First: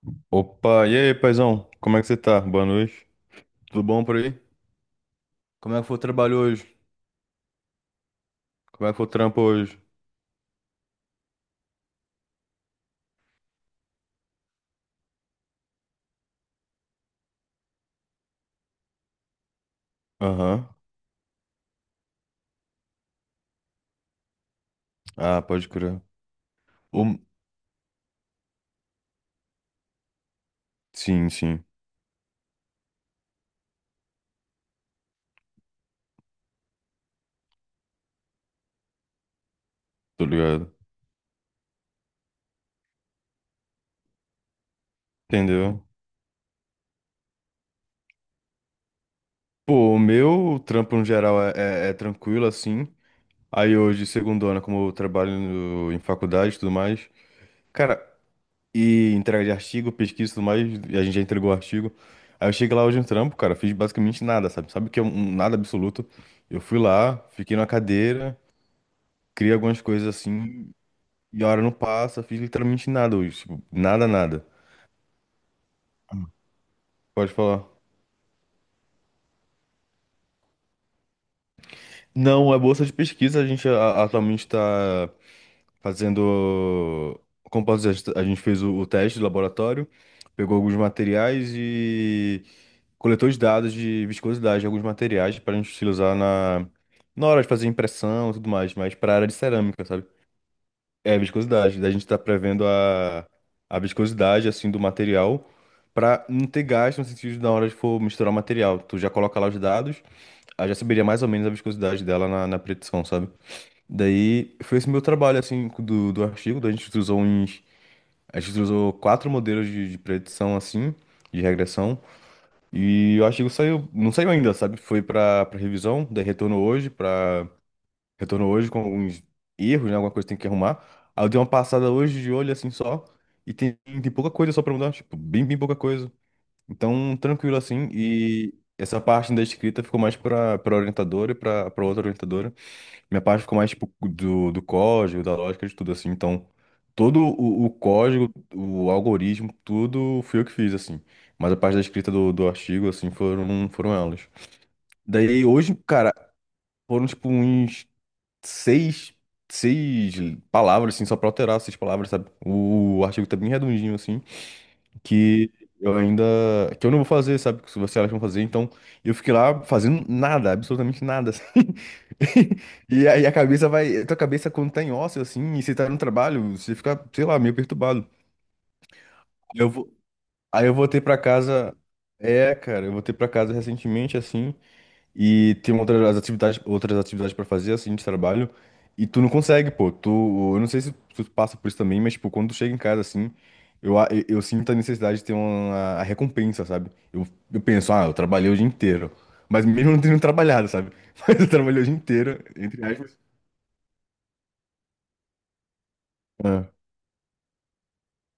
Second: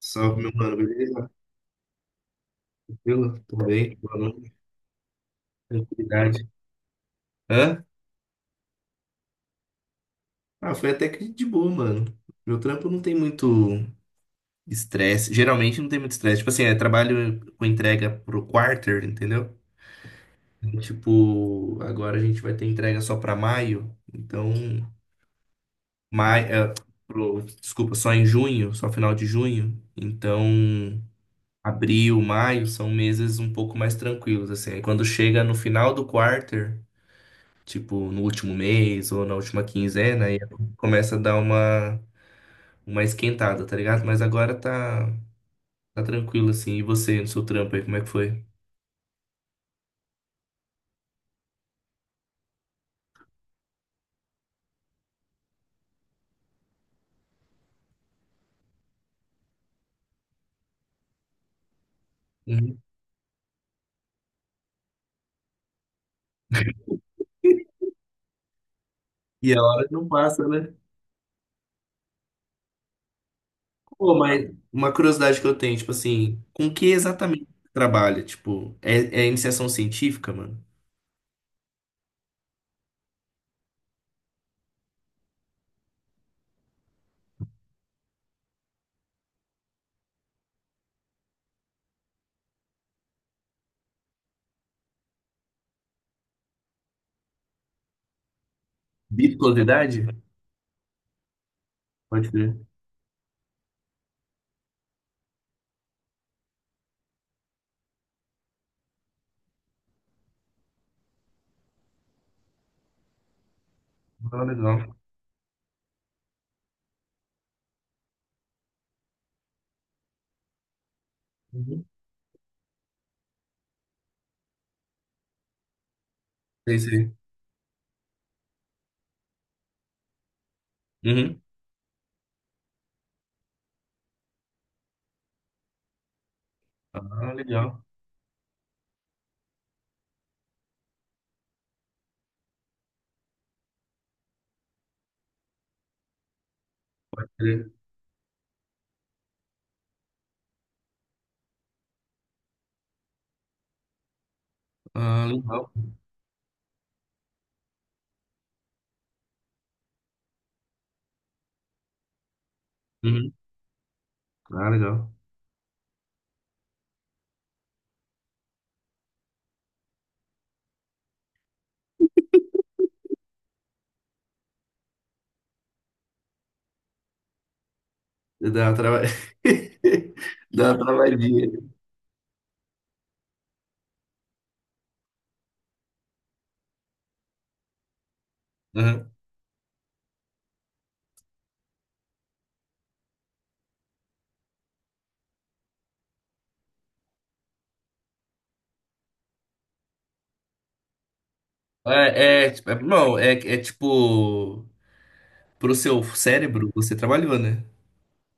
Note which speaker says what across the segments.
Speaker 1: Salve, meu mano,
Speaker 2: Opa, e aí,
Speaker 1: beleza?
Speaker 2: paizão? Como é que você tá? Boa noite.
Speaker 1: Tranquilo? Tudo
Speaker 2: Tudo
Speaker 1: bem?
Speaker 2: bom por
Speaker 1: Boa
Speaker 2: aí?
Speaker 1: noite,
Speaker 2: Como é que foi o trabalho
Speaker 1: tranquilidade.
Speaker 2: hoje?
Speaker 1: Hã?
Speaker 2: Como é que foi o trampo hoje?
Speaker 1: Ah, foi até que de boa, mano. Meu trampo não tem muito estresse. Geralmente não tem muito estresse. Tipo assim, é trabalho com entrega pro quarter, entendeu?
Speaker 2: Aham.
Speaker 1: Tipo, agora a gente vai ter entrega só pra maio. Então,
Speaker 2: Ah, pode crer.
Speaker 1: maio, é,
Speaker 2: O...
Speaker 1: desculpa, só em junho, só final de junho. Então,
Speaker 2: Sim, sim.
Speaker 1: abril, maio são meses um pouco mais tranquilos, assim. Aí quando chega no final do quarter, tipo, no último mês ou na última
Speaker 2: Tô
Speaker 1: quinzena, e
Speaker 2: ligado.
Speaker 1: começa a dar uma esquentada, tá ligado? Mas agora tá,
Speaker 2: Entendeu?
Speaker 1: tá tranquilo, assim. E você, no seu trampo aí, como é que foi?
Speaker 2: Pô, o meu trampo no geral é tranquilo, assim. Aí hoje, segundona, como eu trabalho em faculdade e tudo mais. Cara, e entrega de artigo, pesquisa e tudo mais, e a gente já entregou o artigo. Aí eu cheguei
Speaker 1: Uhum.
Speaker 2: lá hoje no trampo, cara, fiz basicamente nada, sabe? Sabe o que é um nada absoluto? Eu fui lá, fiquei na cadeira. Cria
Speaker 1: E a
Speaker 2: algumas
Speaker 1: hora não
Speaker 2: coisas
Speaker 1: passa,
Speaker 2: assim
Speaker 1: né?
Speaker 2: e a hora não passa, fiz literalmente nada hoje, tipo, nada,
Speaker 1: Pô,
Speaker 2: nada.
Speaker 1: mas uma curiosidade que eu tenho, tipo assim, com que
Speaker 2: Pode
Speaker 1: exatamente
Speaker 2: falar.
Speaker 1: você trabalha? Tipo, é, é iniciação científica, mano?
Speaker 2: Não, é bolsa de pesquisa, a gente atualmente está fazendo, como posso dizer, a gente fez o teste do laboratório, pegou alguns materiais e coletou os dados de viscosidade de alguns materiais para a gente utilizar na hora de fazer impressão e tudo mais, mas para a área de cerâmica,
Speaker 1: Viscosidade?
Speaker 2: sabe? É, viscosidade. Daí a gente tá
Speaker 1: Pode crer.
Speaker 2: prevendo a viscosidade, assim, do material pra não ter gasto no sentido de na hora de for misturar o material. Tu já coloca lá os dados, aí já saberia mais ou menos a viscosidade dela na predição, sabe?
Speaker 1: Ah,
Speaker 2: Daí foi esse
Speaker 1: legal.
Speaker 2: meu trabalho, assim, do artigo. Daí a gente usou uns... A gente usou quatro modelos de predição, assim, de
Speaker 1: Uhum.
Speaker 2: regressão. E o artigo saiu... Não saiu ainda, sabe? Foi pra revisão, daí retornou
Speaker 1: Sei,
Speaker 2: hoje
Speaker 1: sei.
Speaker 2: pra... Retornou hoje com alguns erros, né? Alguma coisa que tem que arrumar. Aí eu dei
Speaker 1: Uhum.
Speaker 2: uma passada hoje de olho assim só. E tem, tem pouca coisa só pra mudar, tipo, bem, bem pouca coisa. Então,
Speaker 1: Ah,
Speaker 2: tranquilo
Speaker 1: legal.
Speaker 2: assim. E essa parte da escrita ficou mais pra orientadora e pra outra orientadora. Minha parte ficou mais, tipo, do código, da lógica, de tudo assim. Então, todo
Speaker 1: Pode
Speaker 2: o
Speaker 1: crer.
Speaker 2: código, o algoritmo, tudo fui eu que fiz, assim. Mas a parte da escrita do artigo, assim, foram elas.
Speaker 1: Ah,
Speaker 2: Daí
Speaker 1: legal.
Speaker 2: hoje, cara, foram, tipo, uns seis, seis palavras, assim, só pra alterar seis palavras, sabe? Artigo
Speaker 1: Uhum.
Speaker 2: tá bem redondinho, assim,
Speaker 1: Ah, legal.
Speaker 2: que eu ainda, que eu não vou fazer, sabe? Que se vocês elas vão fazer, então eu fiquei lá fazendo nada, absolutamente nada, assim. E aí a cabeça vai, a tua cabeça quando tá em ócio, assim, e você tá no trabalho, você fica, sei lá, meio perturbado.
Speaker 1: Dá uma trava...
Speaker 2: eu vou, Aí
Speaker 1: Dá
Speaker 2: eu
Speaker 1: uma
Speaker 2: voltei pra
Speaker 1: travadinha.
Speaker 2: casa, cara, eu voltei pra casa recentemente, assim, e tem outras atividades para fazer, assim, de trabalho. E
Speaker 1: Aham.
Speaker 2: tu não consegue, pô. Tu, eu não sei se tu passa por isso também, mas, tipo, quando tu chega em casa, assim, eu sinto a necessidade de ter uma a recompensa, sabe? Eu penso, ah, eu trabalhei o dia inteiro. Mas mesmo não tendo trabalhado, sabe? Mas eu trabalhei o dia inteiro,
Speaker 1: É, é, tipo,
Speaker 2: entre
Speaker 1: não,
Speaker 2: aspas.
Speaker 1: é, é tipo, pro seu cérebro,
Speaker 2: Ah.
Speaker 1: você trabalhou, né?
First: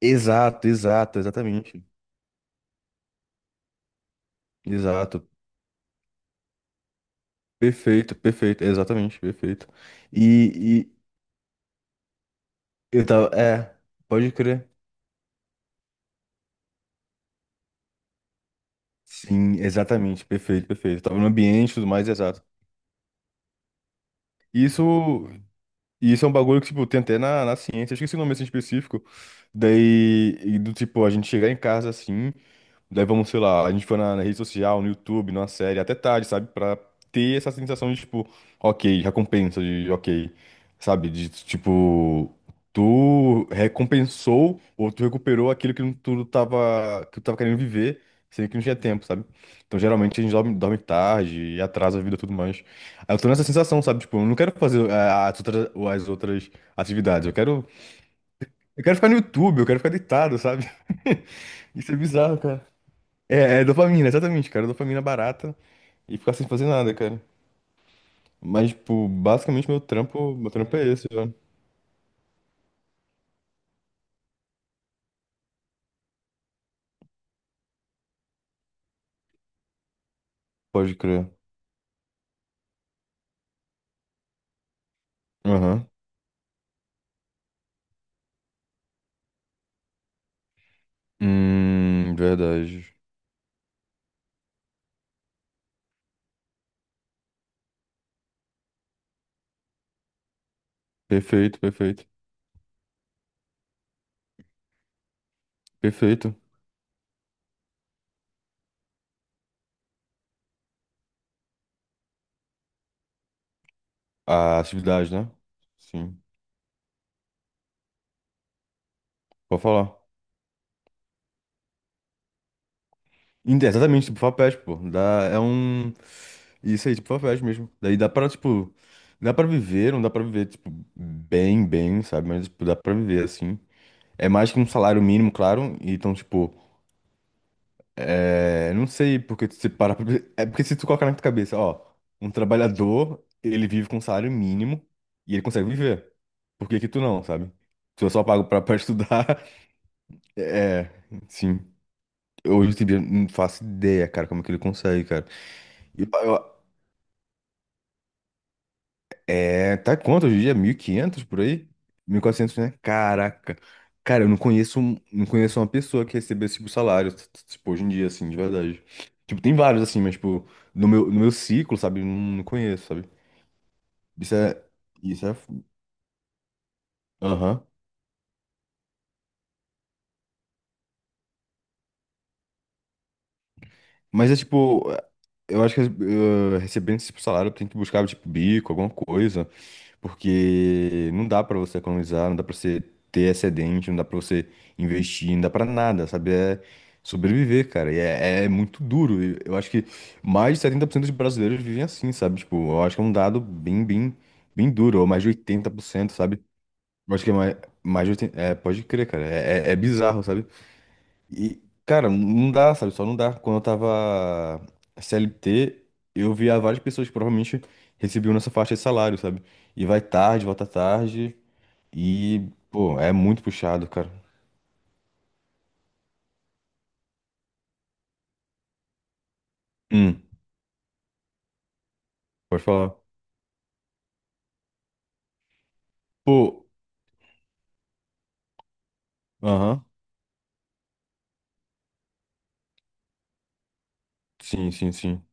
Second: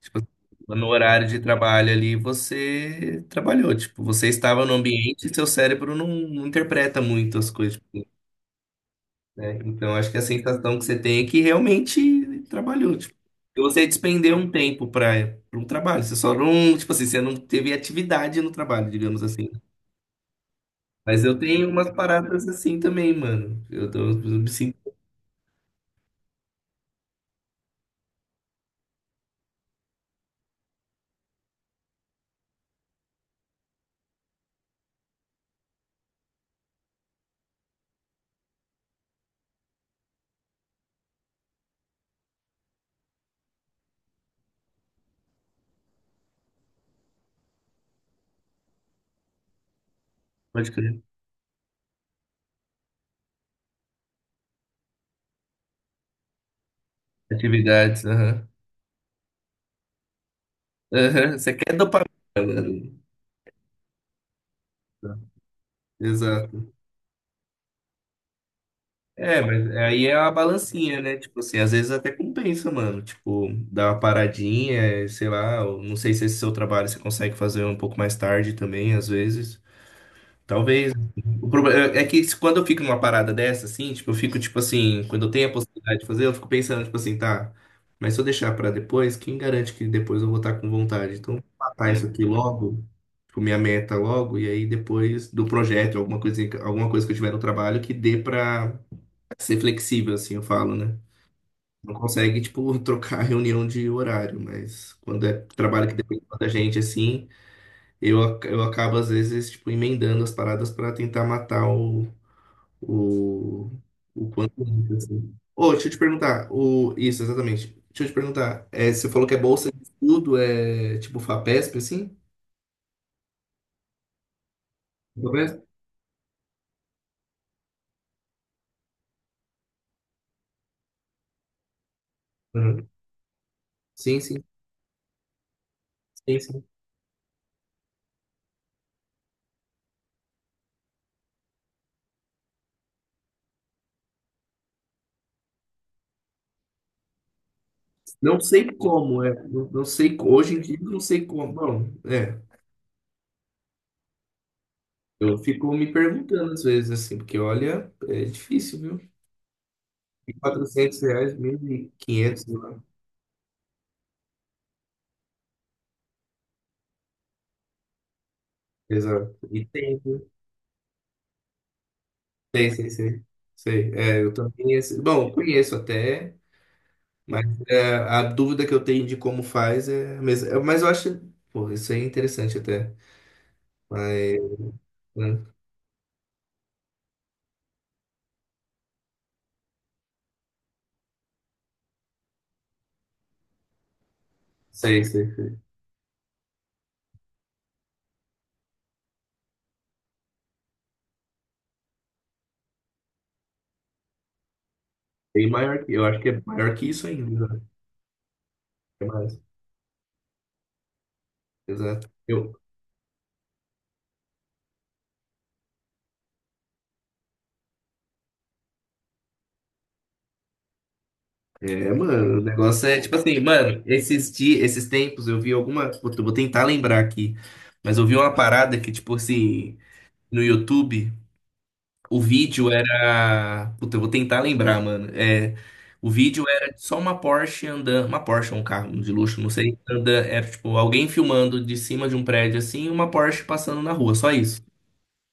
Speaker 1: Tipo,
Speaker 2: Exato,
Speaker 1: no
Speaker 2: exato,
Speaker 1: horário de
Speaker 2: exatamente.
Speaker 1: trabalho ali, você trabalhou. Tipo, você estava no ambiente
Speaker 2: Exato.
Speaker 1: e seu cérebro não, não interpreta muito as coisas,
Speaker 2: Perfeito, perfeito, exatamente,
Speaker 1: né?
Speaker 2: perfeito.
Speaker 1: Então, acho que a sensação
Speaker 2: E,
Speaker 1: que
Speaker 2: e
Speaker 1: você tem é que realmente trabalhou,
Speaker 2: eu
Speaker 1: tipo.
Speaker 2: tava,
Speaker 1: E você
Speaker 2: pode
Speaker 1: despendeu um
Speaker 2: crer.
Speaker 1: tempo para um trabalho. Você só não, tipo assim, você não teve atividade no trabalho, digamos assim.
Speaker 2: Sim, exatamente. Perfeito, perfeito. Tava
Speaker 1: Mas
Speaker 2: no
Speaker 1: eu tenho
Speaker 2: ambiente e tudo
Speaker 1: umas
Speaker 2: mais, exato.
Speaker 1: paradas assim também, mano. Eu me sinto,
Speaker 2: Isso, isso é um bagulho que, tipo, tem até na ciência. Eu esqueci o nome assim específico. Daí, e do tipo, a gente chegar em casa assim. Daí vamos, sei lá, a gente foi na rede social, no YouTube, numa série, até tarde, sabe? Pra ter essa sensação de, tipo, ok, recompensa, de ok, sabe? De, tipo, tu recompensou ou tu recuperou aquilo que tu tava querendo viver, sendo que não tinha tempo, sabe? Então, geralmente, a gente dorme,
Speaker 1: pode
Speaker 2: dorme
Speaker 1: crer.
Speaker 2: tarde e atrasa a vida e tudo mais. Aí eu tô nessa sensação, sabe? Tipo, eu não quero fazer as outras atividades, eu quero,
Speaker 1: Atividades, aham.
Speaker 2: eu quero ficar no YouTube, eu quero ficar deitado, sabe?
Speaker 1: Aham, você quer
Speaker 2: Isso é
Speaker 1: dopamina?
Speaker 2: bizarro, cara. É dopamina, exatamente, cara. Dopamina barata e ficar sem fazer
Speaker 1: Exato.
Speaker 2: nada, cara. Mas, tipo,
Speaker 1: É,
Speaker 2: basicamente
Speaker 1: mas
Speaker 2: meu
Speaker 1: aí é uma
Speaker 2: trampo, meu trampo é
Speaker 1: balancinha,
Speaker 2: esse,
Speaker 1: né?
Speaker 2: já.
Speaker 1: Tipo assim, às vezes até compensa, mano. Tipo, dar uma paradinha, sei lá. Eu não sei se esse seu trabalho você consegue fazer um pouco mais tarde também, às vezes. Talvez.
Speaker 2: Pode crer.
Speaker 1: O problema é é que se- quando eu fico numa parada dessa, assim, tipo, eu fico, tipo assim, quando eu tenho a
Speaker 2: Aham.
Speaker 1: possibilidade de fazer, eu fico pensando, tipo assim, tá, mas se eu deixar pra depois, quem garante que depois eu vou estar com vontade? Então, matar isso aqui logo,
Speaker 2: Verdade.
Speaker 1: tipo, minha meta logo, e aí depois do projeto, alguma coisa que eu tiver no trabalho que dê pra ser flexível, assim, eu falo, né?
Speaker 2: Perfeito,
Speaker 1: Não
Speaker 2: perfeito.
Speaker 1: consegue, tipo, trocar a reunião de horário, mas quando é trabalho que depende
Speaker 2: Perfeito.
Speaker 1: da gente, assim, eu acabo, às vezes, tipo, emendando as paradas pra tentar matar o, o quanto
Speaker 2: A
Speaker 1: antes,
Speaker 2: atividade, né?
Speaker 1: assim. Ô, deixa eu te
Speaker 2: Sim.
Speaker 1: perguntar, o, isso, exatamente. Deixa eu te perguntar, é, você falou que é
Speaker 2: Pode
Speaker 1: bolsa de
Speaker 2: falar.
Speaker 1: estudo, é tipo FAPESP, assim?
Speaker 2: Exatamente, tipo, Fapest, pô. Dá, é
Speaker 1: FAPESP?
Speaker 2: um. Isso aí, tipo, Fapest mesmo. Daí dá pra, tipo. Dá pra viver, não dá pra viver, tipo, bem, bem, sabe? Mas, tipo, dá
Speaker 1: Uhum.
Speaker 2: pra viver assim.
Speaker 1: Sim,
Speaker 2: É
Speaker 1: sim,
Speaker 2: mais que um salário mínimo, claro. E então,
Speaker 1: sim,
Speaker 2: tipo.
Speaker 1: sim.
Speaker 2: É, não sei porque se para, pra... É porque se tu colocar na tua cabeça, ó, um trabalhador, ele vive com um salário mínimo e ele consegue viver. Por que que tu não, sabe? Se eu só
Speaker 1: Não
Speaker 2: pago pra,
Speaker 1: sei
Speaker 2: pra
Speaker 1: como,
Speaker 2: estudar,
Speaker 1: é, não, não sei, hoje em dia
Speaker 2: é,
Speaker 1: eu não sei como,
Speaker 2: sim.
Speaker 1: bom, é,
Speaker 2: Hoje em dia não faço ideia, cara, como é que ele consegue, cara.
Speaker 1: eu fico me perguntando às vezes, assim, porque olha, é difícil, viu? mil
Speaker 2: É, tá quanto
Speaker 1: e
Speaker 2: hoje em dia? mil e
Speaker 1: quatrocentos
Speaker 2: quinhentos
Speaker 1: reais,
Speaker 2: por aí? mil e
Speaker 1: 1.500,
Speaker 2: quatrocentos né?
Speaker 1: lá.
Speaker 2: Caraca. Cara, eu não conheço, não conheço uma pessoa que recebeu esse tipo de salário, tipo, hoje em dia, assim, de verdade. Tipo,
Speaker 1: Exato.
Speaker 2: tem
Speaker 1: E
Speaker 2: vários,
Speaker 1: tem,
Speaker 2: assim, mas,
Speaker 1: viu?
Speaker 2: tipo, no meu ciclo, sabe? Eu não, não
Speaker 1: Sei,
Speaker 2: conheço,
Speaker 1: sei,
Speaker 2: sabe?
Speaker 1: sei. Sei, é, eu
Speaker 2: Isso é.
Speaker 1: também, assim,
Speaker 2: Isso
Speaker 1: bom,
Speaker 2: é.
Speaker 1: conheço até, mas
Speaker 2: Aham.
Speaker 1: é, a dúvida que eu tenho de como faz é a mesma. É, mas eu acho, pô, isso aí é interessante até.
Speaker 2: Mas é
Speaker 1: Mas,
Speaker 2: tipo.
Speaker 1: né?
Speaker 2: Eu acho que recebendo esse tipo de salário, tem que buscar, tipo, bico, alguma coisa. Porque não dá pra você economizar, não dá pra você ter excedente, não dá pra você
Speaker 1: Sei, sei,
Speaker 2: investir, não dá
Speaker 1: sei.
Speaker 2: pra nada, sabe? É sobreviver, cara. E é muito duro. E eu acho que mais de 70% dos brasileiros vivem assim, sabe? Tipo, eu acho que é um dado bem, bem, bem duro, ou mais de
Speaker 1: Bem
Speaker 2: oitenta por
Speaker 1: maior que, eu
Speaker 2: cento,
Speaker 1: acho que é
Speaker 2: sabe?
Speaker 1: maior que isso
Speaker 2: Eu acho que é
Speaker 1: ainda,
Speaker 2: mais,
Speaker 1: né?
Speaker 2: mais de 80%. É, pode
Speaker 1: É
Speaker 2: crer, cara.
Speaker 1: mais.
Speaker 2: É bizarro, sabe? E, cara,
Speaker 1: Exato.
Speaker 2: não
Speaker 1: Eu,
Speaker 2: dá, sabe? Só não dá. Quando eu tava CLT, eu via várias pessoas que provavelmente recebiam nessa faixa de salário, sabe? E vai tarde, volta tarde.
Speaker 1: é, mano, o
Speaker 2: E,
Speaker 1: negócio
Speaker 2: pô,
Speaker 1: é
Speaker 2: é
Speaker 1: tipo assim,
Speaker 2: muito
Speaker 1: mano,
Speaker 2: puxado, cara.
Speaker 1: esses dias, esses tempos eu vi alguma. Vou vou tentar lembrar aqui, mas eu vi uma parada que, tipo assim,
Speaker 2: Hum,
Speaker 1: no YouTube. O
Speaker 2: Pode
Speaker 1: vídeo
Speaker 2: falar.
Speaker 1: era... Puta, eu vou tentar lembrar, mano. É, o vídeo
Speaker 2: Pô,
Speaker 1: era só uma Porsche andando. Uma Porsche, um carro de luxo, não sei.
Speaker 2: aham.
Speaker 1: Anda, era tipo alguém filmando de cima de um prédio assim e uma Porsche passando na rua, só isso.
Speaker 2: Sim, sim, sim.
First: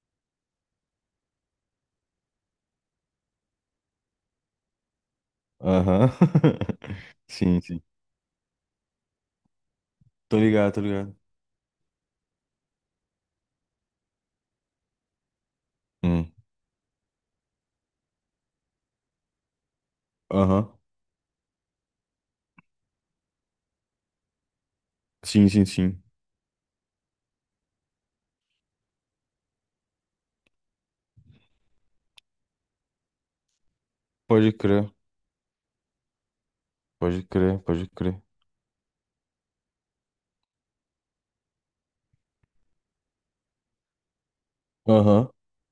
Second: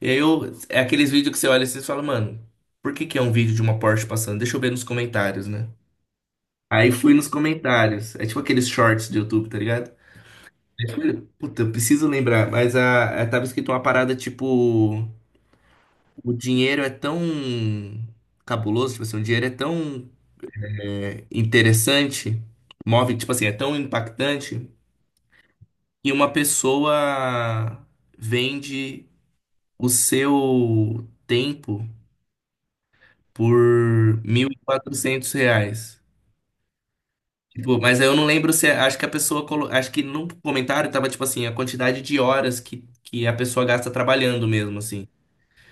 Speaker 1: E aí eu, é aqueles vídeos que você olha e você fala, mano, por que que é um vídeo de uma Porsche passando? Deixa eu ver nos comentários, né?
Speaker 2: Aham.
Speaker 1: Aí fui nos
Speaker 2: Sim, sim.
Speaker 1: comentários. É tipo aqueles shorts do YouTube, tá ligado?
Speaker 2: Tô ligado, tô ligado.
Speaker 1: Puta, eu preciso lembrar, mas tava escrito uma parada tipo. O
Speaker 2: Hum,
Speaker 1: dinheiro é tão cabuloso, tipo assim, o dinheiro é tão
Speaker 2: aham.
Speaker 1: é, interessante, move, tipo assim, é tão impactante,
Speaker 2: Sim, sim, sim.
Speaker 1: que uma pessoa vende o seu tempo por mil
Speaker 2: Pode
Speaker 1: e
Speaker 2: crer,
Speaker 1: quatrocentos reais.
Speaker 2: pode crer,
Speaker 1: Tipo,
Speaker 2: pode
Speaker 1: mas eu
Speaker 2: crer.
Speaker 1: não lembro se, é, acho que a pessoa, acho que no comentário tava, tipo assim, a quantidade de horas que a pessoa gasta trabalhando mesmo, assim.
Speaker 2: Aham.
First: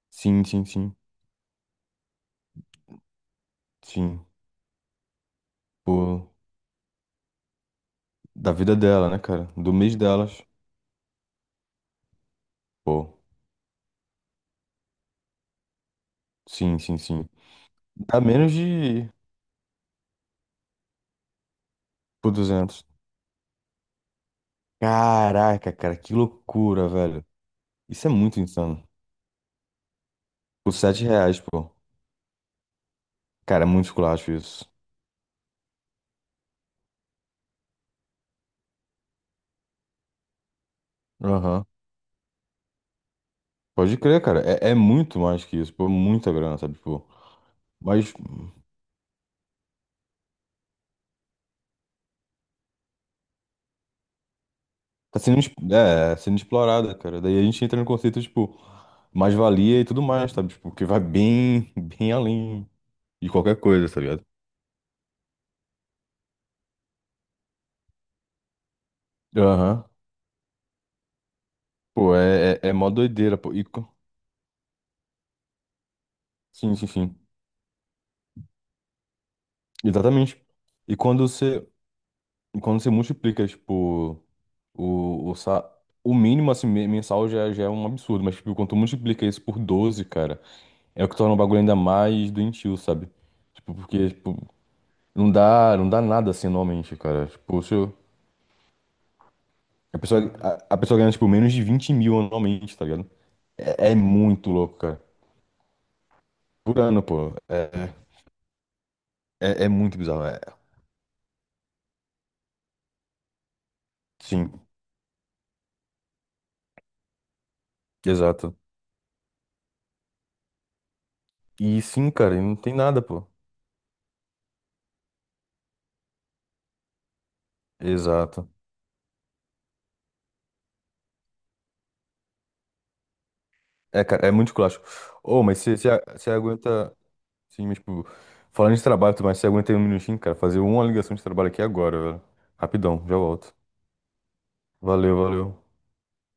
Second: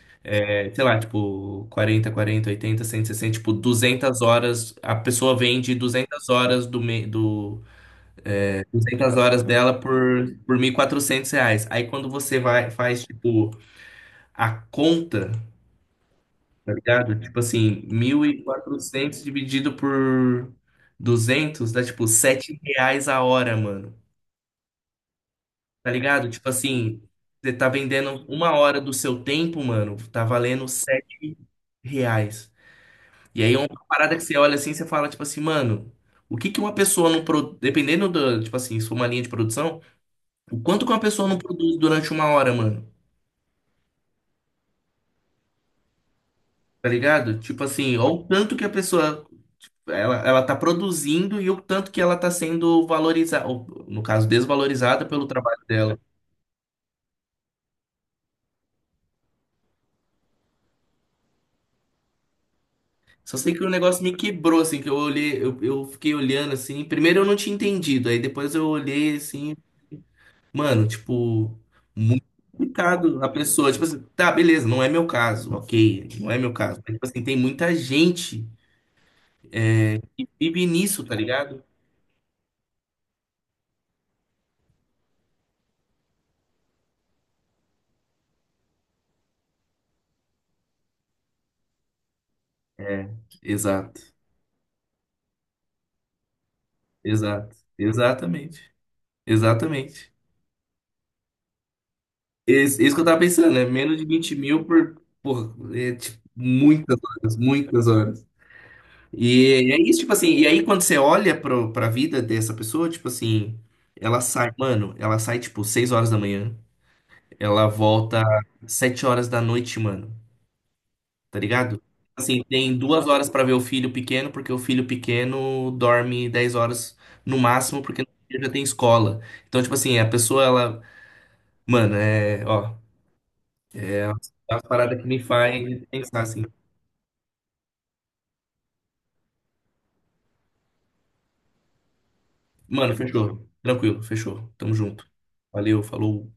Speaker 2: Sim, sim,
Speaker 1: Sei
Speaker 2: sim.
Speaker 1: lá, tipo, 40, 40, 80, 60 tipo, duzentas
Speaker 2: Sim.
Speaker 1: horas, a pessoa vende duzentas
Speaker 2: Pô,
Speaker 1: horas do
Speaker 2: da vida dela,
Speaker 1: 200
Speaker 2: né,
Speaker 1: horas
Speaker 2: cara? Do
Speaker 1: dela
Speaker 2: mês delas.
Speaker 1: por R$ 1.400. Aí quando você vai, faz,
Speaker 2: Pô,
Speaker 1: tipo, a conta, tá
Speaker 2: sim, sim,
Speaker 1: ligado?
Speaker 2: sim.
Speaker 1: Tipo assim,
Speaker 2: Dá
Speaker 1: mil e
Speaker 2: menos de,
Speaker 1: quatrocentos dividido por 200 dá, tipo,
Speaker 2: por
Speaker 1: 7
Speaker 2: 200.
Speaker 1: reais a hora, mano.
Speaker 2: Caraca,
Speaker 1: Tá
Speaker 2: cara, que
Speaker 1: ligado? Tipo
Speaker 2: loucura,
Speaker 1: assim,
Speaker 2: velho.
Speaker 1: você tá
Speaker 2: Isso
Speaker 1: vendendo
Speaker 2: é muito
Speaker 1: uma hora
Speaker 2: insano.
Speaker 1: do seu tempo, mano, tá valendo
Speaker 2: Por 7
Speaker 1: sete
Speaker 2: reais, pô.
Speaker 1: reais. E aí é
Speaker 2: Cara, é
Speaker 1: uma
Speaker 2: muito
Speaker 1: parada que
Speaker 2: esculacho
Speaker 1: você olha
Speaker 2: isso.
Speaker 1: assim, você fala, tipo assim, mano, o que que uma pessoa não produz, dependendo do, tipo assim, se for uma linha de produção, o quanto que uma pessoa não
Speaker 2: Aham.
Speaker 1: produz durante uma hora, mano,
Speaker 2: Pode crer, cara. É, é muito mais que isso, pô. Muita grana, sabe,
Speaker 1: tá
Speaker 2: pô.
Speaker 1: ligado? Tipo assim, ó
Speaker 2: Mas
Speaker 1: o tanto que a pessoa, ela tá produzindo e o tanto que ela tá sendo valorizada, ou, no caso, desvalorizada
Speaker 2: tá
Speaker 1: pelo
Speaker 2: sendo,
Speaker 1: trabalho dela.
Speaker 2: é, sendo explorada, cara. Daí a gente entra no conceito, tipo, mais-valia e tudo mais, sabe? Tipo, que vai bem, bem além de
Speaker 1: Só sei
Speaker 2: qualquer
Speaker 1: que o
Speaker 2: coisa, tá
Speaker 1: negócio me
Speaker 2: ligado?
Speaker 1: quebrou, assim, que eu olhei, eu fiquei olhando assim, primeiro eu não tinha entendido, aí depois eu olhei assim.
Speaker 2: Aham.
Speaker 1: Mano, tipo,
Speaker 2: Pô,
Speaker 1: muito
Speaker 2: é mó
Speaker 1: complicado a
Speaker 2: doideira, pô. E
Speaker 1: pessoa. Tipo assim, tá, beleza, não é meu caso, ok, não é meu
Speaker 2: sim,
Speaker 1: caso.
Speaker 2: sim,
Speaker 1: Mas, tipo assim,
Speaker 2: sim.
Speaker 1: tem muita gente que
Speaker 2: Exatamente.
Speaker 1: vive
Speaker 2: E
Speaker 1: nisso, tá
Speaker 2: quando
Speaker 1: ligado?
Speaker 2: você, e quando você multiplica, tipo, o, o, sa- o mínimo assim, mensal já, já é um absurdo, mas tipo, quando tu multiplica isso por 12 cara, é o que torna o bagulho ainda mais doentio, sabe? Tipo,
Speaker 1: Exato,
Speaker 2: porque, tipo, não dá, não dá nada assim anualmente, cara.
Speaker 1: exato,
Speaker 2: Tipo, se eu-
Speaker 1: exatamente,
Speaker 2: a
Speaker 1: exatamente.
Speaker 2: pessoa, a pessoa ganha, tipo, menos de 20.000 anualmente,
Speaker 1: Isso,
Speaker 2: tá
Speaker 1: isso que eu
Speaker 2: ligado?
Speaker 1: tava pensando, né?
Speaker 2: É
Speaker 1: Menos de 20
Speaker 2: muito
Speaker 1: mil
Speaker 2: louco, cara.
Speaker 1: por é, tipo,
Speaker 2: Por
Speaker 1: muitas
Speaker 2: ano, pô.
Speaker 1: horas, muitas
Speaker 2: É,
Speaker 1: horas.
Speaker 2: é, é
Speaker 1: E é
Speaker 2: muito
Speaker 1: isso, tipo
Speaker 2: bizarro.
Speaker 1: assim,
Speaker 2: É.
Speaker 1: e aí quando você olha pro, pra vida dessa pessoa, tipo assim, ela sai,
Speaker 2: Sim,
Speaker 1: mano, ela sai, tipo, 6 horas da manhã. Ela volta
Speaker 2: exato.
Speaker 1: 7 horas da noite, mano. Tá
Speaker 2: E
Speaker 1: ligado?
Speaker 2: sim, cara, e
Speaker 1: Assim,
Speaker 2: não tem
Speaker 1: tem
Speaker 2: nada,
Speaker 1: duas
Speaker 2: pô.
Speaker 1: horas pra ver o filho pequeno, porque o filho pequeno dorme 10 horas no máximo, porque no dia
Speaker 2: Exato.
Speaker 1: já tem escola. Então, tipo assim, a pessoa, ela... Mano, é. Ó.
Speaker 2: É,
Speaker 1: É
Speaker 2: cara, é muito
Speaker 1: uma
Speaker 2: clássico.
Speaker 1: parada que me
Speaker 2: Ô, mas você
Speaker 1: faz
Speaker 2: você-
Speaker 1: pensar
Speaker 2: você
Speaker 1: assim.
Speaker 2: aguenta. Sim, mas, tipo, falando de trabalho, mas você aguenta aí um minutinho, cara, fazer uma ligação de trabalho aqui agora, velho.
Speaker 1: Mano,
Speaker 2: Rapidão, já
Speaker 1: fechou.
Speaker 2: volto.
Speaker 1: Tranquilo, fechou. Tamo junto.
Speaker 2: Valeu, valeu.
Speaker 1: Valeu, falou.